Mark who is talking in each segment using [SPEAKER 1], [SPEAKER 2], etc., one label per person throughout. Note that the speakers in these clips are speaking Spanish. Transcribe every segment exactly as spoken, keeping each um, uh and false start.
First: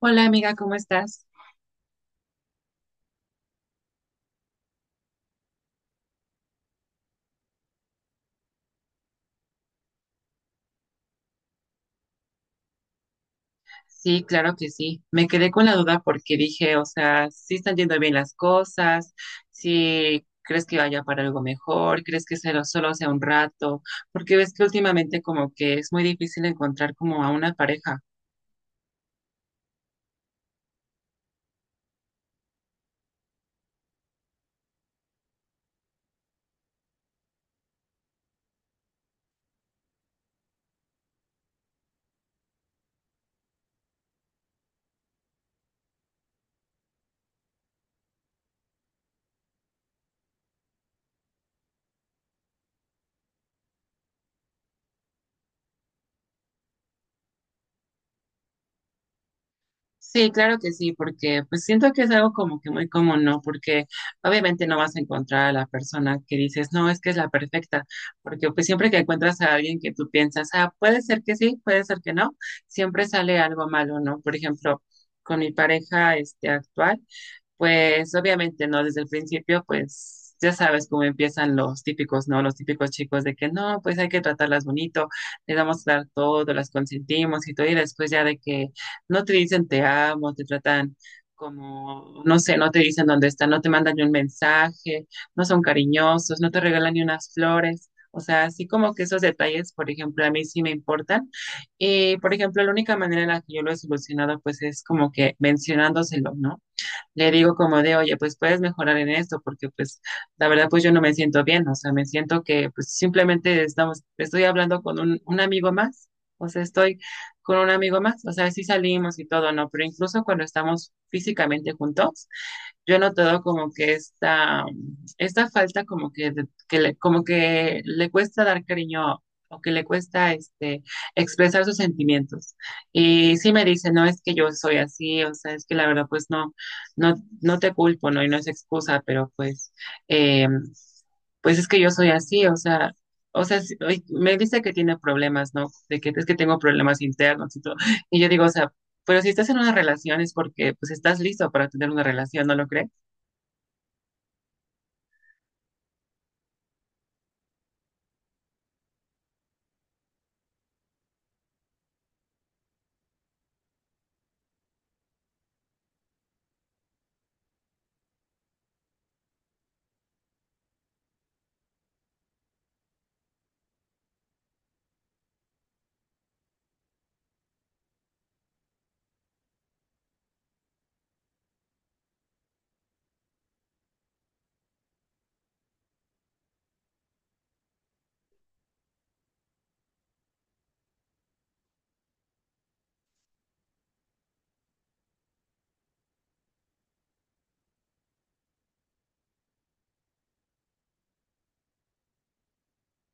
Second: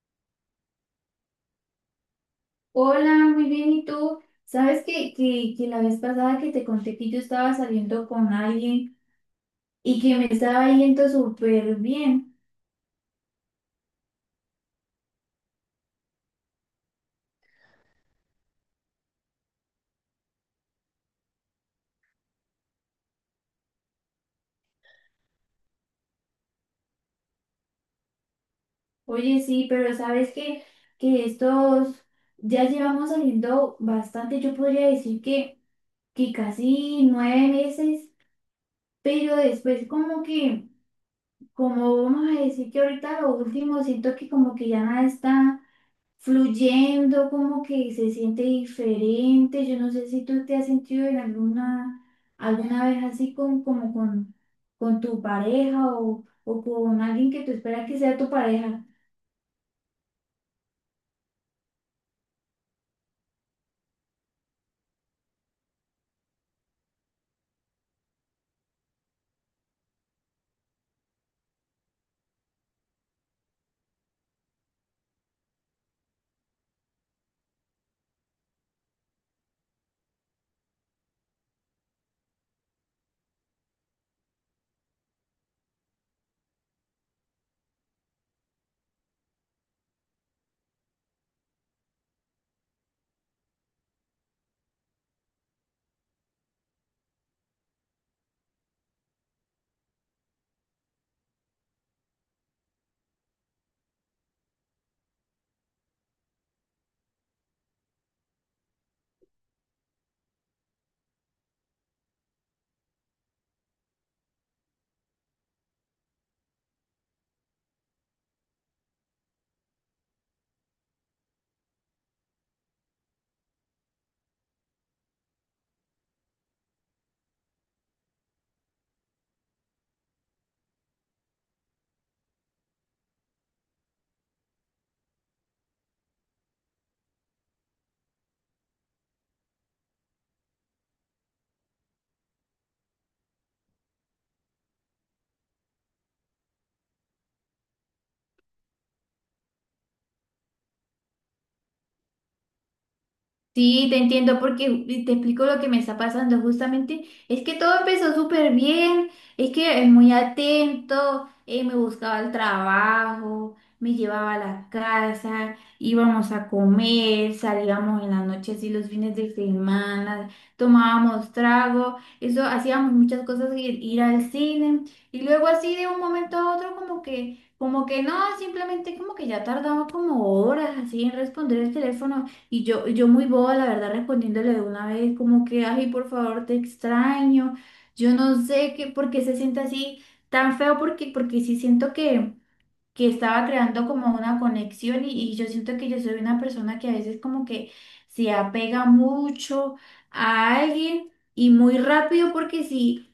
[SPEAKER 1] Hola amiga, ¿cómo estás?
[SPEAKER 2] Hola, muy bien. ¿Y tú? ¿Sabes que, que, que la vez pasada que te conté que yo estaba saliendo con alguien y que me estaba yendo súper bien?
[SPEAKER 1] Sí, claro que sí. Me quedé con la duda porque dije, o sea, si están yendo bien las cosas, si crees que vaya para algo mejor, crees que se lo- solo sea un rato, porque ves que últimamente como que es muy difícil encontrar como a una pareja.
[SPEAKER 2] Oye, sí, pero ¿sabes que, que estos ya llevamos saliendo bastante? Yo podría decir que, que casi nueve meses, pero después como que, como vamos a decir que ahorita lo último, siento que como que ya nada está fluyendo, como que se siente diferente. Yo no sé si tú te has sentido en alguna, alguna vez así con, como con, con tu pareja o, o con alguien que tú esperas que sea tu pareja.
[SPEAKER 1] Sí, claro que sí, porque pues siento que es algo como que muy común, ¿no? Porque obviamente no vas a encontrar a la persona que dices, no, es que es la perfecta, porque pues siempre que encuentras a alguien que tú piensas, ah, puede ser que sí, puede ser que no, siempre sale algo malo, ¿no? Por ejemplo, con mi pareja este actual. Pues obviamente no, desde el principio, pues ya sabes cómo empiezan los típicos, ¿no? Los típicos chicos de que no, pues hay que tratarlas bonito, les vamos a dar todo, las consentimos y todo, y después ya de que no te dicen te amo, te tratan como, no sé, no te dicen dónde están, no te mandan ni un mensaje, no son cariñosos, no te regalan ni unas flores. O sea, así como que esos detalles, por ejemplo, a mí sí me importan. Y, por ejemplo, la única manera en la que yo lo he solucionado, pues es como que mencionándoselo, ¿no? Le digo como de, oye, pues puedes mejorar en esto, porque pues la verdad pues yo no me siento bien, o sea, me siento que pues simplemente estamos, estoy hablando con un, un amigo más, o sea, estoy con un amigo más, o sea, sí salimos y todo, ¿no? Pero incluso cuando estamos físicamente juntos, yo he notado como que esta, esta falta como que, de- que le, como que le cuesta dar cariño o que le cuesta este, expresar sus sentimientos. Y sí me dice, no es que yo soy así, o sea, es que la verdad pues no, no, no te culpo, ¿no? Y no es excusa, pero pues, eh, pues es que yo soy así, o sea. O sea, sí, ay, me dice que tiene problemas, ¿no? De que es que tengo problemas internos y todo. Y yo digo, o sea, pero si estás en una relación es porque pues estás listo para tener una relación, ¿no lo crees?
[SPEAKER 2] Sí, te entiendo porque y te explico lo que me está pasando justamente. Es que todo empezó súper bien, es que es muy atento, eh, me buscaba el trabajo, me llevaba a la casa, íbamos a comer, salíamos en las noches y los fines de semana, tomábamos trago, eso hacíamos muchas cosas, ir, ir al cine y luego así de un momento a otro como que, como que no, simplemente como que ya tardaba como horas así en responder el teléfono. Y yo, yo muy boba, la verdad, respondiéndole de una vez, como que, ay, por favor, te extraño. Yo no sé qué, por qué se siente así tan feo, porque, porque sí siento que, que estaba creando como una conexión y, y yo siento que yo soy una persona que a veces como que se apega mucho a alguien y muy rápido, porque sí.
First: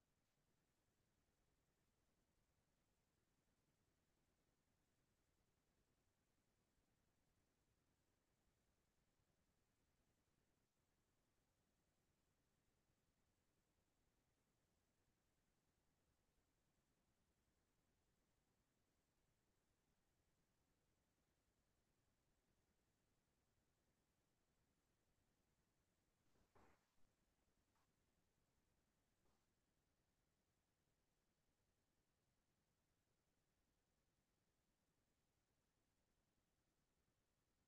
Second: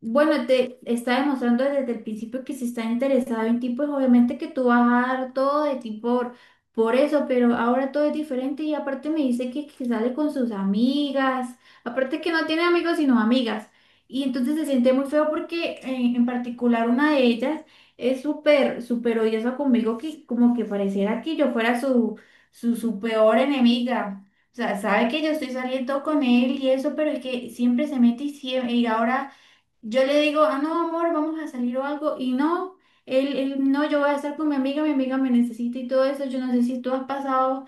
[SPEAKER 2] Bueno, te está demostrando desde el principio que si está interesado en ti, pues obviamente que tú vas a dar todo de ti por, por eso, pero ahora todo es diferente y aparte me dice que, que sale con sus amigas, aparte que no tiene amigos sino amigas, y entonces se siente muy feo porque eh, en particular una de ellas es súper, súper odiosa conmigo que como que pareciera que yo fuera su, su, su peor enemiga. O sea, sabe que yo estoy saliendo con él y eso, pero es que siempre se mete y, siem- y ahora. Yo le digo, ah, no, amor, vamos a salir o algo, y no, él, él, no, yo voy a estar con mi amiga, mi amiga me necesita y todo eso, yo no sé si tú has pasado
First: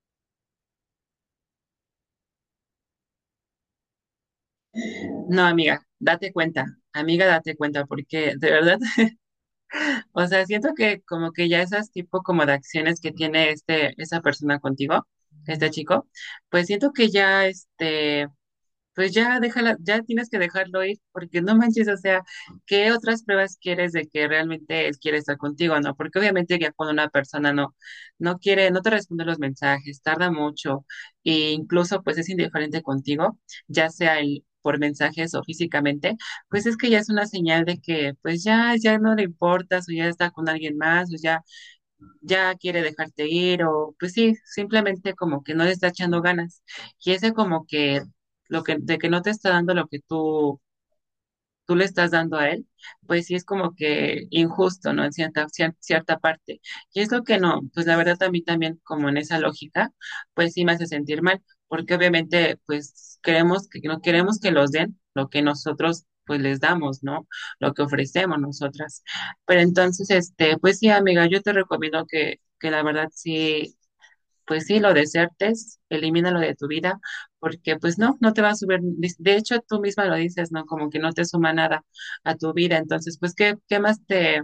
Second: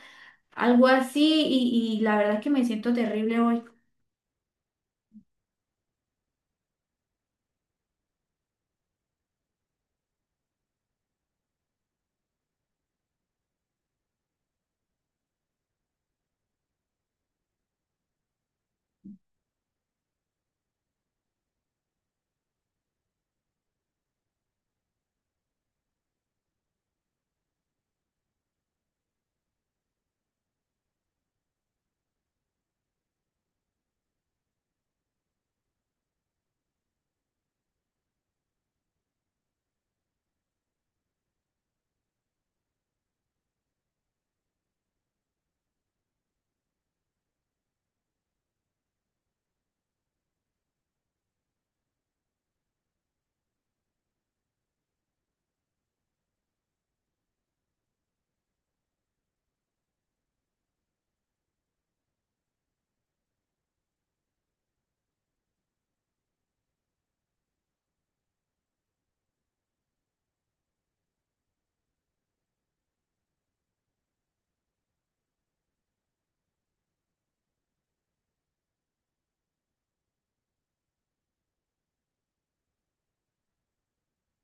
[SPEAKER 2] algo así, y, y la verdad es que me siento terrible hoy.
[SPEAKER 1] No, amiga, date cuenta, amiga, date cuenta, porque de verdad, o sea, siento que como que ya esas tipo como de acciones que tiene este, esa persona contigo, este chico, pues siento que ya este, pues ya déjala, ya tienes que dejarlo ir, porque no manches, o sea, ¿qué otras pruebas quieres de que realmente él quiere estar contigo, no? Porque obviamente ya cuando una persona no, no quiere, no te responde los mensajes, tarda mucho, e incluso pues es indiferente contigo, ya sea el por mensajes o físicamente, pues es que ya es una señal de que pues ya, ya no le importas, o ya está con alguien más, o ya ya quiere dejarte ir o pues sí, simplemente como que no le está echando ganas. Y ese como que lo que de que no te está dando lo que tú tú le estás dando a él, pues sí es como que injusto, ¿no? En cierta, cier- cierta parte. Y es lo que no, pues la verdad a mí también como en esa lógica, pues sí me hace sentir mal, porque obviamente pues queremos que no queremos que los den lo que nosotros pues les damos, ¿no? Lo que ofrecemos nosotras. Pero entonces, este, pues sí, amiga, yo te recomiendo que, que la verdad sí pues sí, lo desertes, elimínalo de tu vida, porque pues no, no te va a subir, de hecho tú misma lo dices, ¿no? Como que no te suma nada a tu vida, entonces pues ¿qué, qué más te,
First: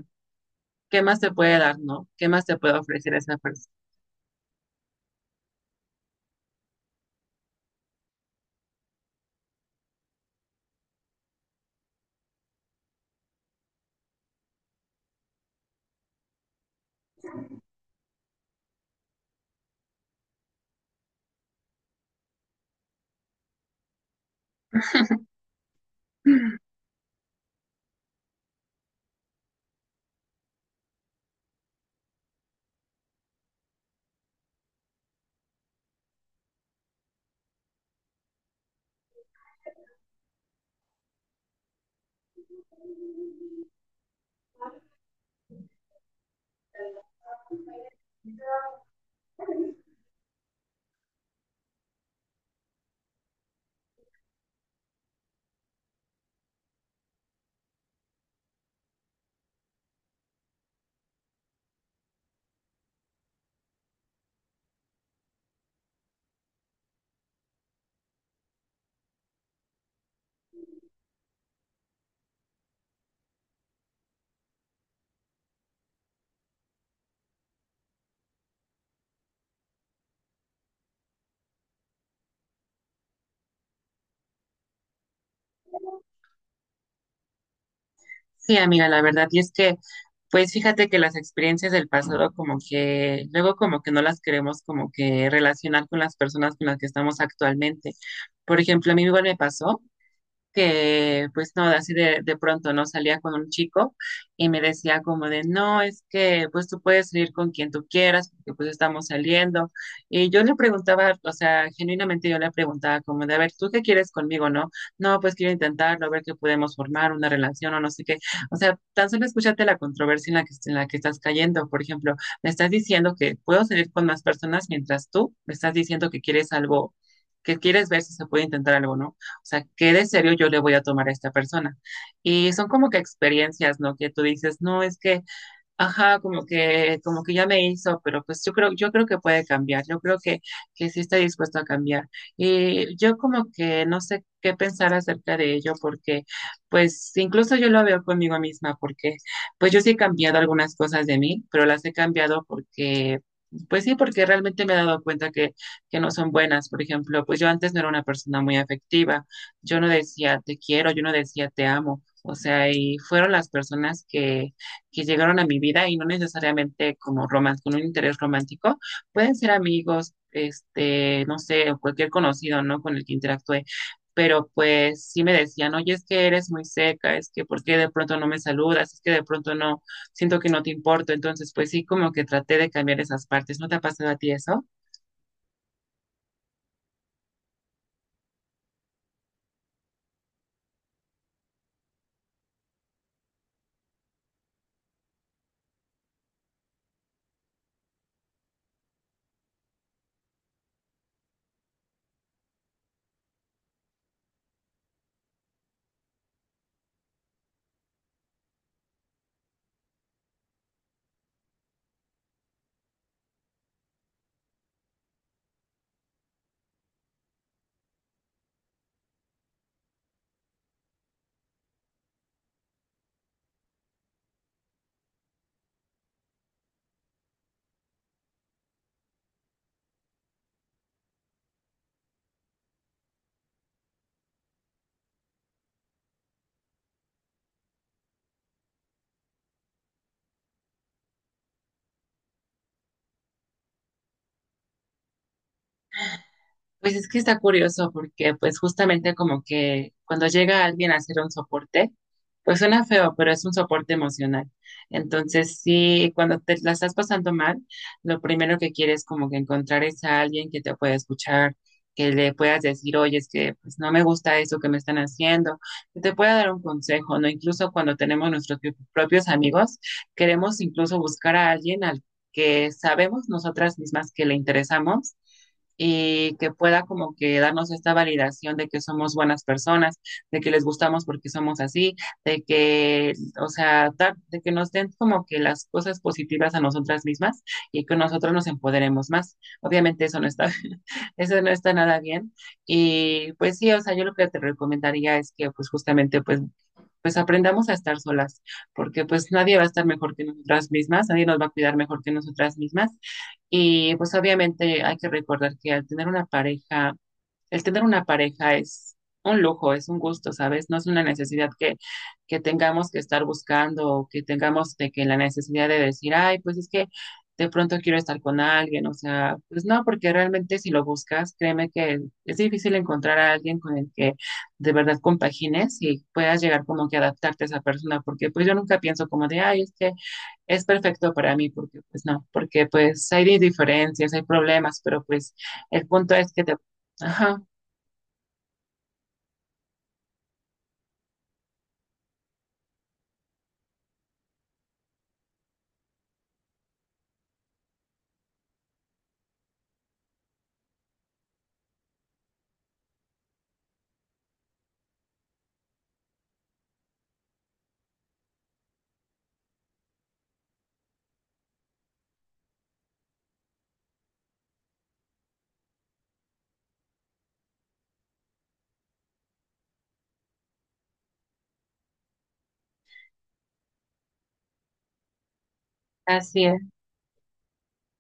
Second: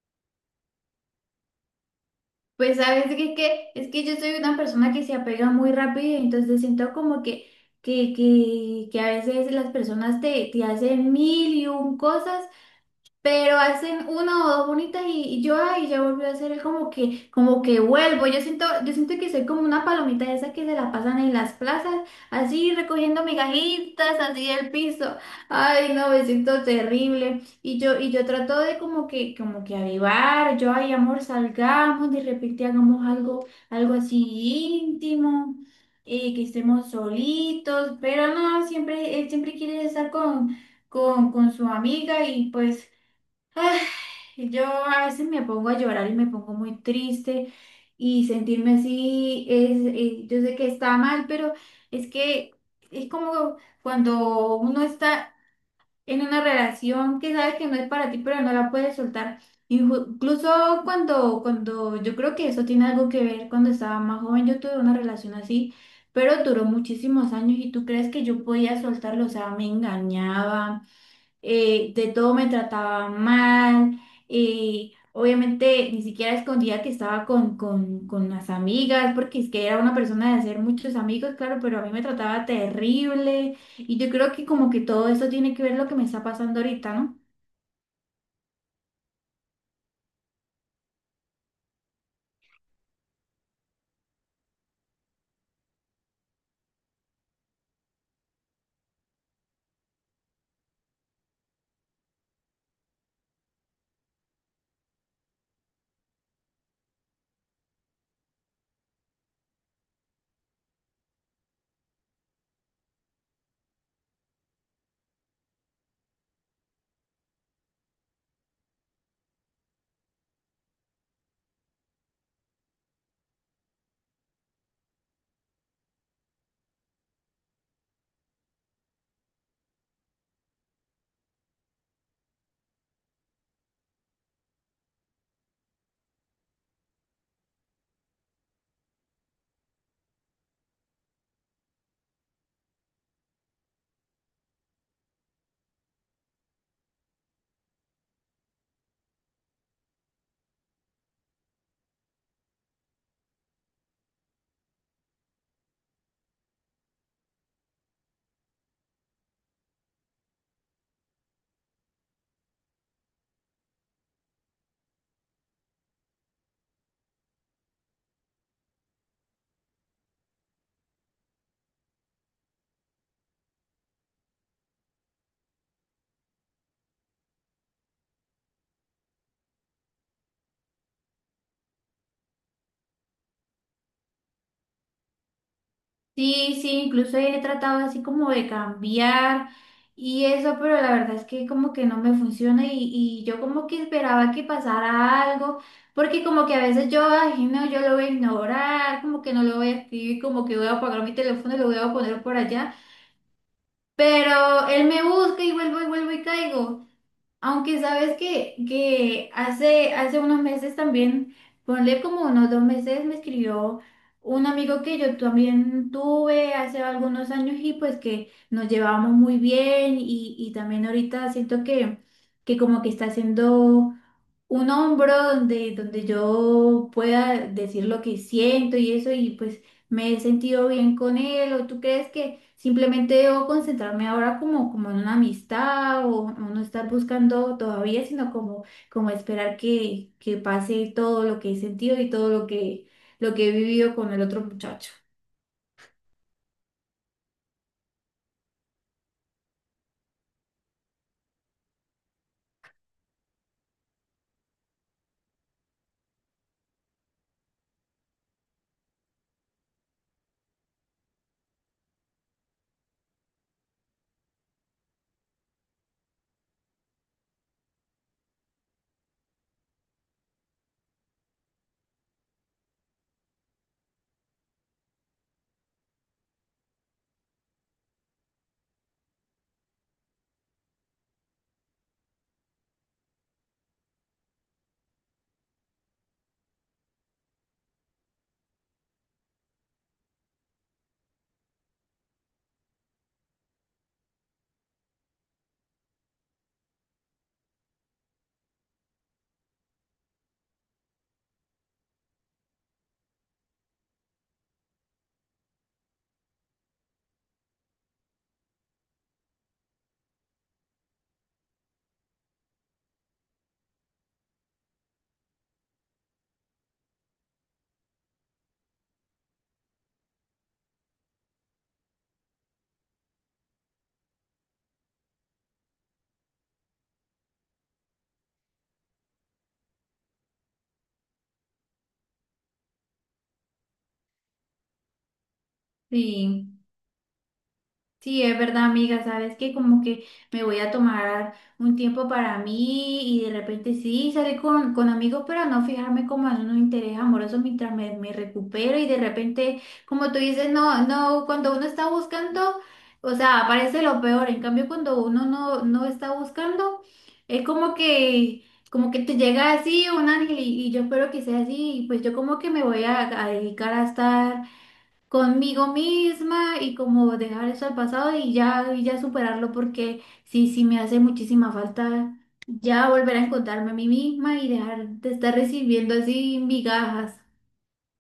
[SPEAKER 1] qué más te puede dar, ¿no? ¿Qué más te
[SPEAKER 2] Pues
[SPEAKER 1] puede
[SPEAKER 2] sabes
[SPEAKER 1] ofrecer
[SPEAKER 2] que es
[SPEAKER 1] esa persona?
[SPEAKER 2] que, es que yo soy una persona que se apega muy rápido, entonces siento como que, que, que, que a veces las personas te, te hacen mil y un cosas pero hacen una o dos bonitas y, y yo, ay, ya volví a hacer, es como que, como que vuelvo. Yo siento, yo siento que soy como una palomita de esas que se la pasan en las plazas, así recogiendo migajitas, así del piso. Ay, no, me siento terrible. Y yo, y yo trato de como que, como que avivar, yo, ay, amor, salgamos, de repente hagamos algo, algo así íntimo. eh, que estemos solitos, pero no, siempre, él siempre quiere estar con, con, con su amiga y pues yo a veces me pongo a llorar y me pongo muy triste y sentirme así es, eh, yo sé que está mal, pero es que es como cuando uno está en una relación que sabes que no es para ti, pero no la puedes soltar. Inju- Incluso cuando, cuando yo creo que eso tiene algo que ver, cuando estaba más joven yo tuve una relación así, pero duró muchísimos años y tú crees que yo podía soltarlo, o sea, me engañaba, eh, de todo me trataba mal, eh, obviamente ni siquiera escondía que estaba con, con, con las amigas, porque es que era una persona de hacer muchos amigos, claro, pero a mí me trataba terrible y yo creo que como que todo eso tiene que ver lo que me está pasando ahorita, ¿no?
[SPEAKER 1] Sí, amiga, la verdad, y es que pues fíjate que las experiencias del pasado como que luego como que no las queremos como que relacionar con las personas con las que estamos actualmente. Por ejemplo, a mí igual me pasó que pues no, así de, de pronto no salía con un chico y me decía como de, no, es que pues tú puedes salir con quien tú quieras, porque pues estamos saliendo. Y yo le preguntaba, o sea, genuinamente yo le preguntaba como de, a ver, ¿tú qué quieres conmigo, no? No, pues quiero intentarlo, a ver qué podemos formar, una relación o no sé qué. O sea, tan solo escúchate la controversia en la que, en la que estás cayendo. Por ejemplo, me estás diciendo que puedo salir con más personas mientras tú me estás diciendo que quieres algo, que quieres ver si se puede intentar algo, ¿no? O sea, ¿qué de serio yo le voy a tomar a esta persona? Y son como que experiencias, ¿no? Que tú dices, no, es que ajá, como que, como que ya me hizo, pero pues yo creo, yo creo que puede cambiar, yo creo que, que sí está dispuesto a cambiar. Y yo como que no sé qué pensar acerca de ello, porque pues incluso yo lo veo conmigo misma, porque pues yo sí he cambiado algunas cosas de mí, pero las he cambiado porque, pues sí, porque realmente me he dado cuenta que, que no son buenas. Por ejemplo, pues yo antes no era una persona muy afectiva, yo no decía te quiero, yo no decía te amo. O sea, y fueron las personas que que llegaron a mi vida y no necesariamente como romance, con un interés romántico, pueden ser amigos, este, no sé, o cualquier conocido, ¿no? Con el que interactué. Pero pues sí me decían, oye, es que eres muy seca, es que por qué de pronto no me saludas, es que de pronto no, siento que no te importo. Entonces, pues sí, como que traté de cambiar esas partes. ¿No te ha pasado a ti eso?
[SPEAKER 2] Sí, sí, incluso he tratado así como de cambiar y eso, pero la verdad es que como que no me funciona y, y yo como que esperaba que pasara algo, porque como que a veces yo, ay, no, yo lo voy a ignorar, como que no lo voy a escribir, como que voy a apagar mi teléfono y lo voy a poner por allá, pero él me busca y vuelvo y vuelvo y caigo. Aunque sabes que, que hace, hace unos meses también, ponle como unos dos meses, me escribió un amigo que yo también tuve hace algunos años y pues que nos llevábamos muy bien y, y también ahorita siento que, que como que está haciendo un hombro donde, donde yo pueda decir lo que siento y eso, y pues me he sentido bien con él, o tú crees que simplemente debo concentrarme ahora como, como, en una amistad o, o no estar buscando todavía, sino como, como esperar que, que pase todo lo que he sentido y todo lo que, lo que he vivido con el otro muchacho.
[SPEAKER 1] Pues es que está curioso porque pues justamente como que cuando llega alguien a hacer un soporte, pues suena feo, pero es un soporte emocional. Entonces sí, cuando te la estás pasando mal, lo primero que quieres como que encontrar es a alguien que te pueda escuchar, que le puedas decir, oye, es que pues no me gusta eso que me están haciendo, que te pueda dar un consejo, ¿no? Incluso cuando tenemos nuestros pi- propios amigos, queremos incluso buscar a alguien al que sabemos nosotras mismas que le interesamos y que pueda como que darnos esta validación de que somos buenas personas, de que les gustamos porque somos así, de que, o sea, dar- de que nos den como que las cosas positivas a nosotras mismas y que nosotros nos empoderemos más. Obviamente eso no está, eso no está nada bien. Y pues sí, o sea, yo lo que te recomendaría es que pues justamente pues pues aprendamos a estar solas, porque pues nadie va a estar mejor que nosotras mismas, nadie nos va a cuidar mejor que nosotras mismas y pues obviamente hay que recordar que al tener una pareja, el tener una pareja es un lujo, es un gusto, ¿sabes? No es una necesidad que, que tengamos que estar buscando o que tengamos de que la necesidad de decir, ay, pues es que de pronto quiero estar con alguien, o sea, pues no, porque realmente si lo buscas, créeme que es difícil encontrar a alguien con el que de verdad compagines y puedas llegar como que a adaptarte a esa persona, porque pues yo nunca pienso como de, ay, es que es perfecto para mí, porque pues no, porque pues hay diferencias, hay problemas, pero pues el punto es que te...
[SPEAKER 2] Sí.
[SPEAKER 1] Ajá,
[SPEAKER 2] Sí, es verdad, amiga, sabes que como que me voy a tomar un tiempo para mí y de repente sí salir con, con amigos, pero no fijarme como en un interés amoroso mientras me, me recupero y de repente, como tú dices, no, no, cuando uno está buscando, o sea, aparece lo peor, en cambio cuando uno no, no está buscando, es como que, como que te llega así un ángel y, y yo espero que sea así, y pues yo como que me voy a a dedicar a estar conmigo misma y como dejar eso al pasado y ya, y ya, superarlo porque sí, sí me hace muchísima falta ya volver a encontrarme a mí misma y dejar de estar recibiendo así
[SPEAKER 1] así es,
[SPEAKER 2] migajas.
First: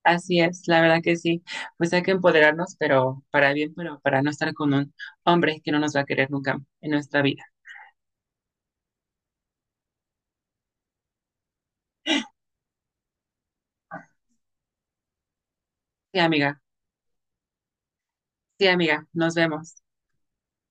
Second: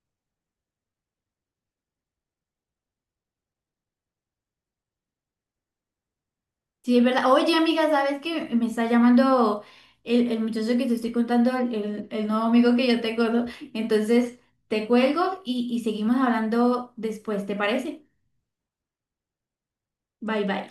[SPEAKER 1] así es, la verdad que sí, pues hay que empoderarnos, pero para bien, pero para no estar con un hombre que no nos va a querer nunca en
[SPEAKER 2] Sí, es
[SPEAKER 1] nuestra
[SPEAKER 2] verdad.
[SPEAKER 1] vida.
[SPEAKER 2] Oye, amiga, ¿sabes qué? Me está llamando el, el muchacho que te estoy contando, el, el- el nuevo amigo que yo tengo, ¿no? Entonces, te cuelgo y, y seguimos
[SPEAKER 1] Sí, amiga,
[SPEAKER 2] hablando después, ¿te parece?
[SPEAKER 1] sí, amiga, nos vemos.
[SPEAKER 2] Bye bye.